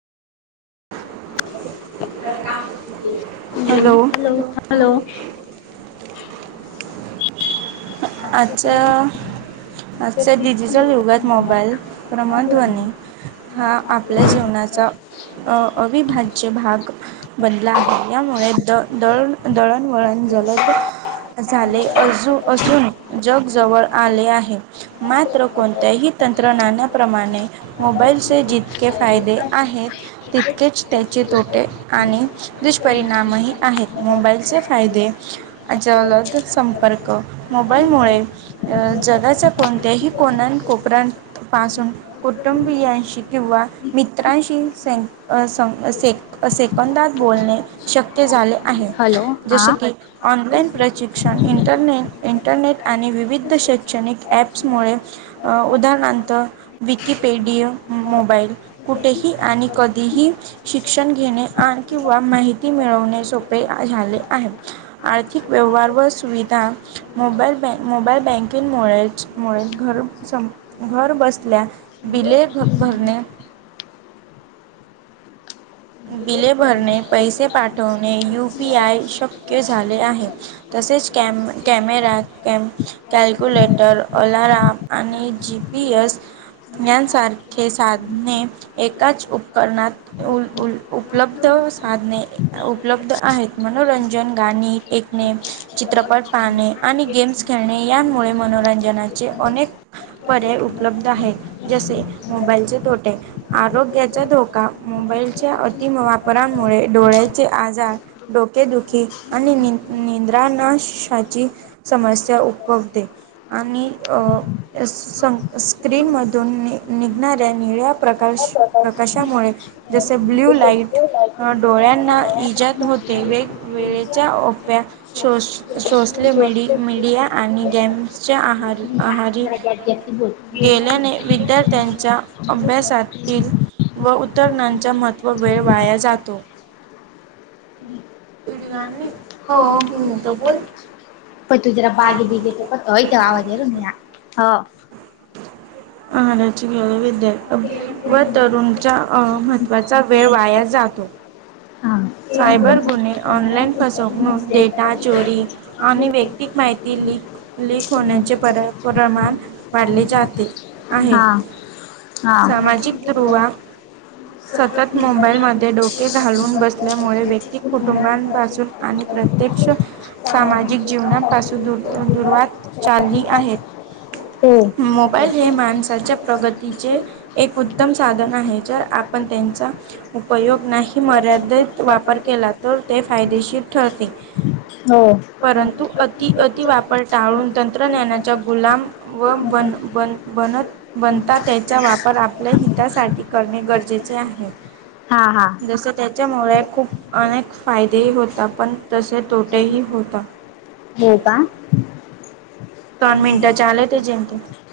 Hello hello hello अच्छा आजच्या digital युगात मोबाईल क्रमण ध्वनी हा आपल्या जेवणाचा अ अविभाज्य भाग बनला आहे यामुळे द दळ दळणवळण जलद झाले अज असून जग जवळ आले आहे मात्र कोणत्याही तंत्रज्ञानाप्रमाणे मोबाईलचे जितके फायदे आहेत तितकेच त्याचे तोटे आणि दुष्परिणामही आहेत मोबाईलचे फायदे अजलद संपर्क मोबाईल मुळे अ जगाच्या कोणत्याही कोणा कोपऱण पासून कुटुंबियांशी किंवा मित्रांशी सं सं से सेकंदात बोलणे शक्य झाले आहे हॅलो जसे हा की ऑनलाईन प्रशिक्षण इ ंटरने इंटरनेट आणि विविध शैक्षणिक ॲप्समुळे उदाहरणार्थ विकिपेडिया मोबाईल कुठेही आणि कधीही शिक्षण घेणे किंवा माहिती मिळवणे सोपे झाले आहे आर्थिक व्यवहार व सुविधा आता मोबाईल बँ मोबाईल बँकिंगमुळेचमुळे घर स घर बसल्या बिले भरणे बिले भरणे पैसे पाठवणे यू पी आय शक्य झाले आहे तसेच कॅम कॅमेरा क कॅल्क्युलेटर अलारम आणि जी पी एस यांसारखे साधने एकाच उपकरणात उल उल उपलब्ध साधने उपलब्ध आहेत मनोरंजन गाणी टेकणे चित्रपट पाहणे आणि गेम्स खेळणे यांमुळे मनोरंजनाचे अनेक पर्याय उपलब्ध आहेत जसे मोबाईलचे तोटे आरोग्याचा धोका मोबाईलच्या अति वापराांमुळे डोळ्याचे आजार डोकेदुखी आणि निद्राणाशाची समस्या उपगते आणि अं स्क्रीन मधून निघणाऱ्या निळ्या प्रकार [inaudible] जसे ब्ल्यू लाईट डोळ्यांना इजाात होते वेगवेळेच्या ओफ्या सोशलेि मीडिया आणि गेम्सच्या आहार अरी गेल्या नाही विद्यार्थ्यांच्या अभ्यासातील व उतरण्या ज महत्त्व वेळ वाया जातो पड हो हो तर बोल प तू जरा बागे बीगे पण हय आवाज येेर महारची विद्या व तरुणच्या महत्त्वाचा वेळ वाया जातो हा सायबर गुन्हे ऑनलाइन फसवणूक डेटा चोरी आणि व्यक्ती भतिक माहिती लक लक होण्याचे पर प्रमाण वाढले जाते आहे हा ह हा. सामाजिक ध्रुवा सतत मोबाईल म डोके घालून बसले ल्यामुळे व्यक्तिक कुटुंबांपासून आणि प्रत्यक्ष सामाजिक जीवनापासून दूर दुरवात चालली आहेत हो. मोबाईल हे माणसाच्या प्रगतीचे एक उत्तम साधन आहे जर आपण त्यांचा उपयोग नाही मर्यादित वापर केला तर ते फायदेशीर ठरते हो. परंतु अति अतिवापर टाळून तंत्रज्ञानाच्या गुलाम व बन बन बनत बनता त्याचा वापर आपल्या हितासाठी करणे गरजेचे आहे हा हा. जस त्याच्यामुळे खूप ख अनेक फायदेही होत पण तसे तोटेही होतात हो का दोन मिनटं झाले ते जेमतेम